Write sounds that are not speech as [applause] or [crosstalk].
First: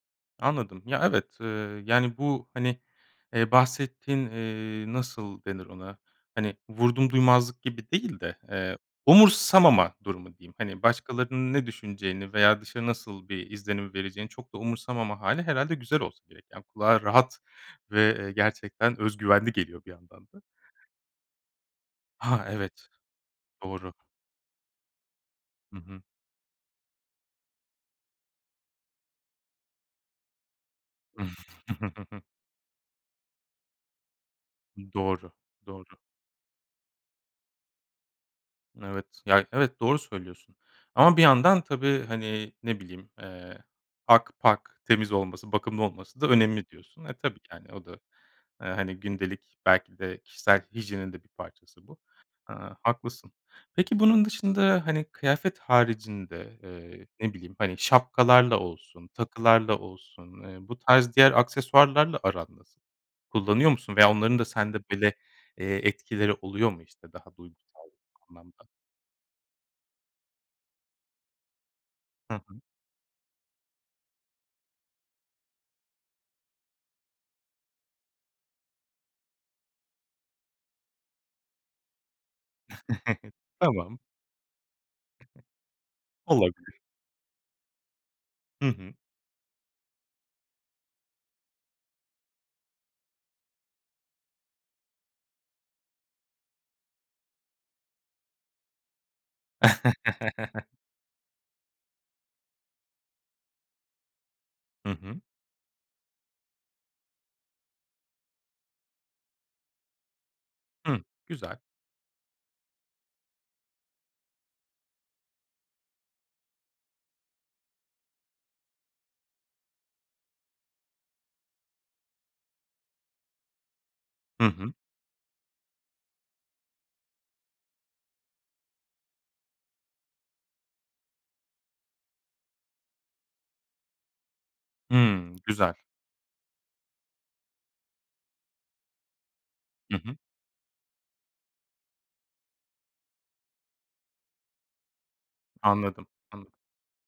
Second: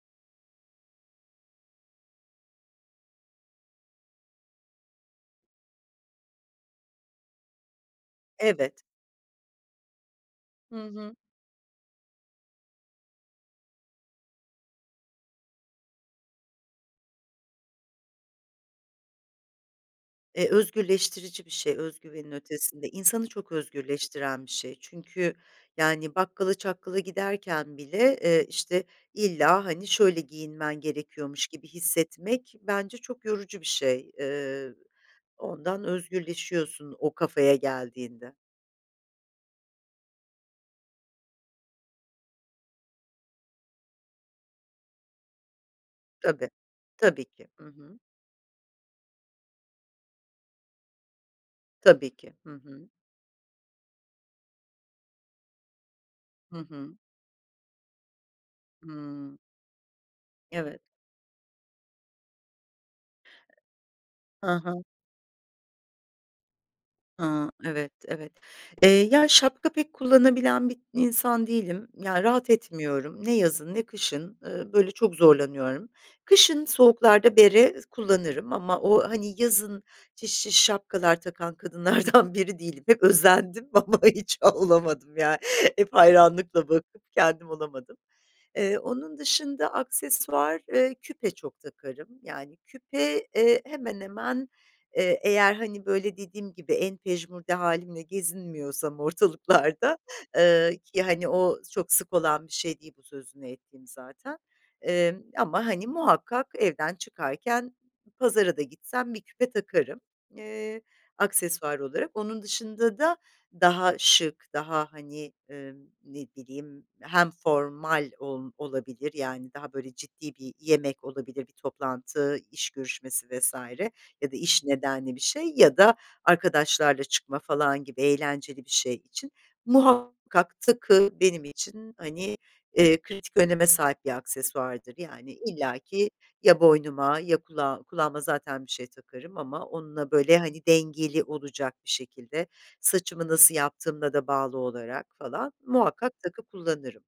Anladım. Ya, evet, eee, yani, bu, hani, eee, bahsettiğin, eee, nasıl denir ona? Hani, vurdumduymazlık gibi değil de, eee, Evet. umursamama durumu diyeyim. Hı Hani, hı. başkalarının ne düşüneceğini veya dışarı nasıl bir izlenim vereceğini çok da umursamama hâli herhâlde güzel olsa gerek. Yani kulağa rahat ve, eee, gerçekten öz güvenli geliyor bir yandan da. Eee, özgürleştirici bir şey öz güvenin Ha, ötesinde. evet. İnsanı çok Doğru. özgürleştiren bir şey. Çünkü Hı hı. yani bakkala çakkala giderken bile, eee, işte, illa, hani, şöyle giyinmen gerekiyormuş gibi [chuckles] hissetmek bence çok yorucu bir şey. Eee, Iıı, doğru, ondan doğru. özgürleşiyorsun o kafaya geldiğinde. Evet. Ya, evet, doğru söylüyorsun ama bir yandan tabii, hani, ne bileyim, eee, pak pak temiz olması, bakımlı olması da Tabii. önemli diyorsun. Eee, Tabii tabii ki. ki, Hı hani, o da, eee, hı. hani, gündelik belki de kişisel hijyenin de bir parçası bu. Tabii ki. Hı Aaa, hı. haklısın. Peki bunun dışında, hani, kıyafet Hı haricinde, hı. eee, ne bileyim, hani, şapkalarla olsun, Hıı. takılarla olsun, eee, bu Evet. tarz diğer aksesuarlarla aran nasıl? Kullanıyor musun veya onların da Ha ha. sende böyle, eee, etkileri oluyor mu, işte, daha Hıı. duygusal Evet, evet. anlamda? Eee, ya, şapka pek kullanabilen bir insan değilim, ya, Hı rahat hı. etmiyorum. Ne yazın ne kışın, ııı, böyle çok zorlanıyorum. Kışın soğuklarda bere ı kullanırım ama o hani yazın şiş şiş şapkalar takan kadınlardan biri değilim. Hep [chuckles] özendim Tamam. ama hiç olamadım ya. Hep hayranlıkla Olabilir. bakıp kendim olamadım. Hı Eee, hı. onun dışında aksesuar, eee, küpe çok takarım. Yani küpe, eee, hemen hemen, eee, eğer hani böyle dediğim gibi, en pejmürde hâlimle gezinmiyorsam ortalıklarda [laughs] eee, ki, hani, o çok sık olan bir şey değil bu sözünü ettiğim zaten. Hı hı. Emm, ama, hani, muhakkak evden çıkarken pazara da gitsem bir küpe takarım, eee, Hı. Güzel. aksesuar olarak. Onun dışında da daha şık, daha hani, eee, ne bileyim, hem formal ol olabilir yani daha böyle ciddi bir yemek olabilir, bir toplantı, iş görüşmesi vs. ya da Hı iş hı. nedenli bir şey ya da arkadaşlarla çıkma falan gibi eğlenceli bir şey için muhakkak takı benim için, hani, eee, kritik öneme sahip bir aksesuardır. Yani Hımm. Güzel. illaki ya boynuma ya kulağım kulağıma zaten bir şey takarım ama Hı onunla hı. böyle, hani, dengeli olacak bir şekilde. Saçımı nasıl yaptığımla da bağlı olarak falan Anladım. muhakkak takı Anladım. kullanırım.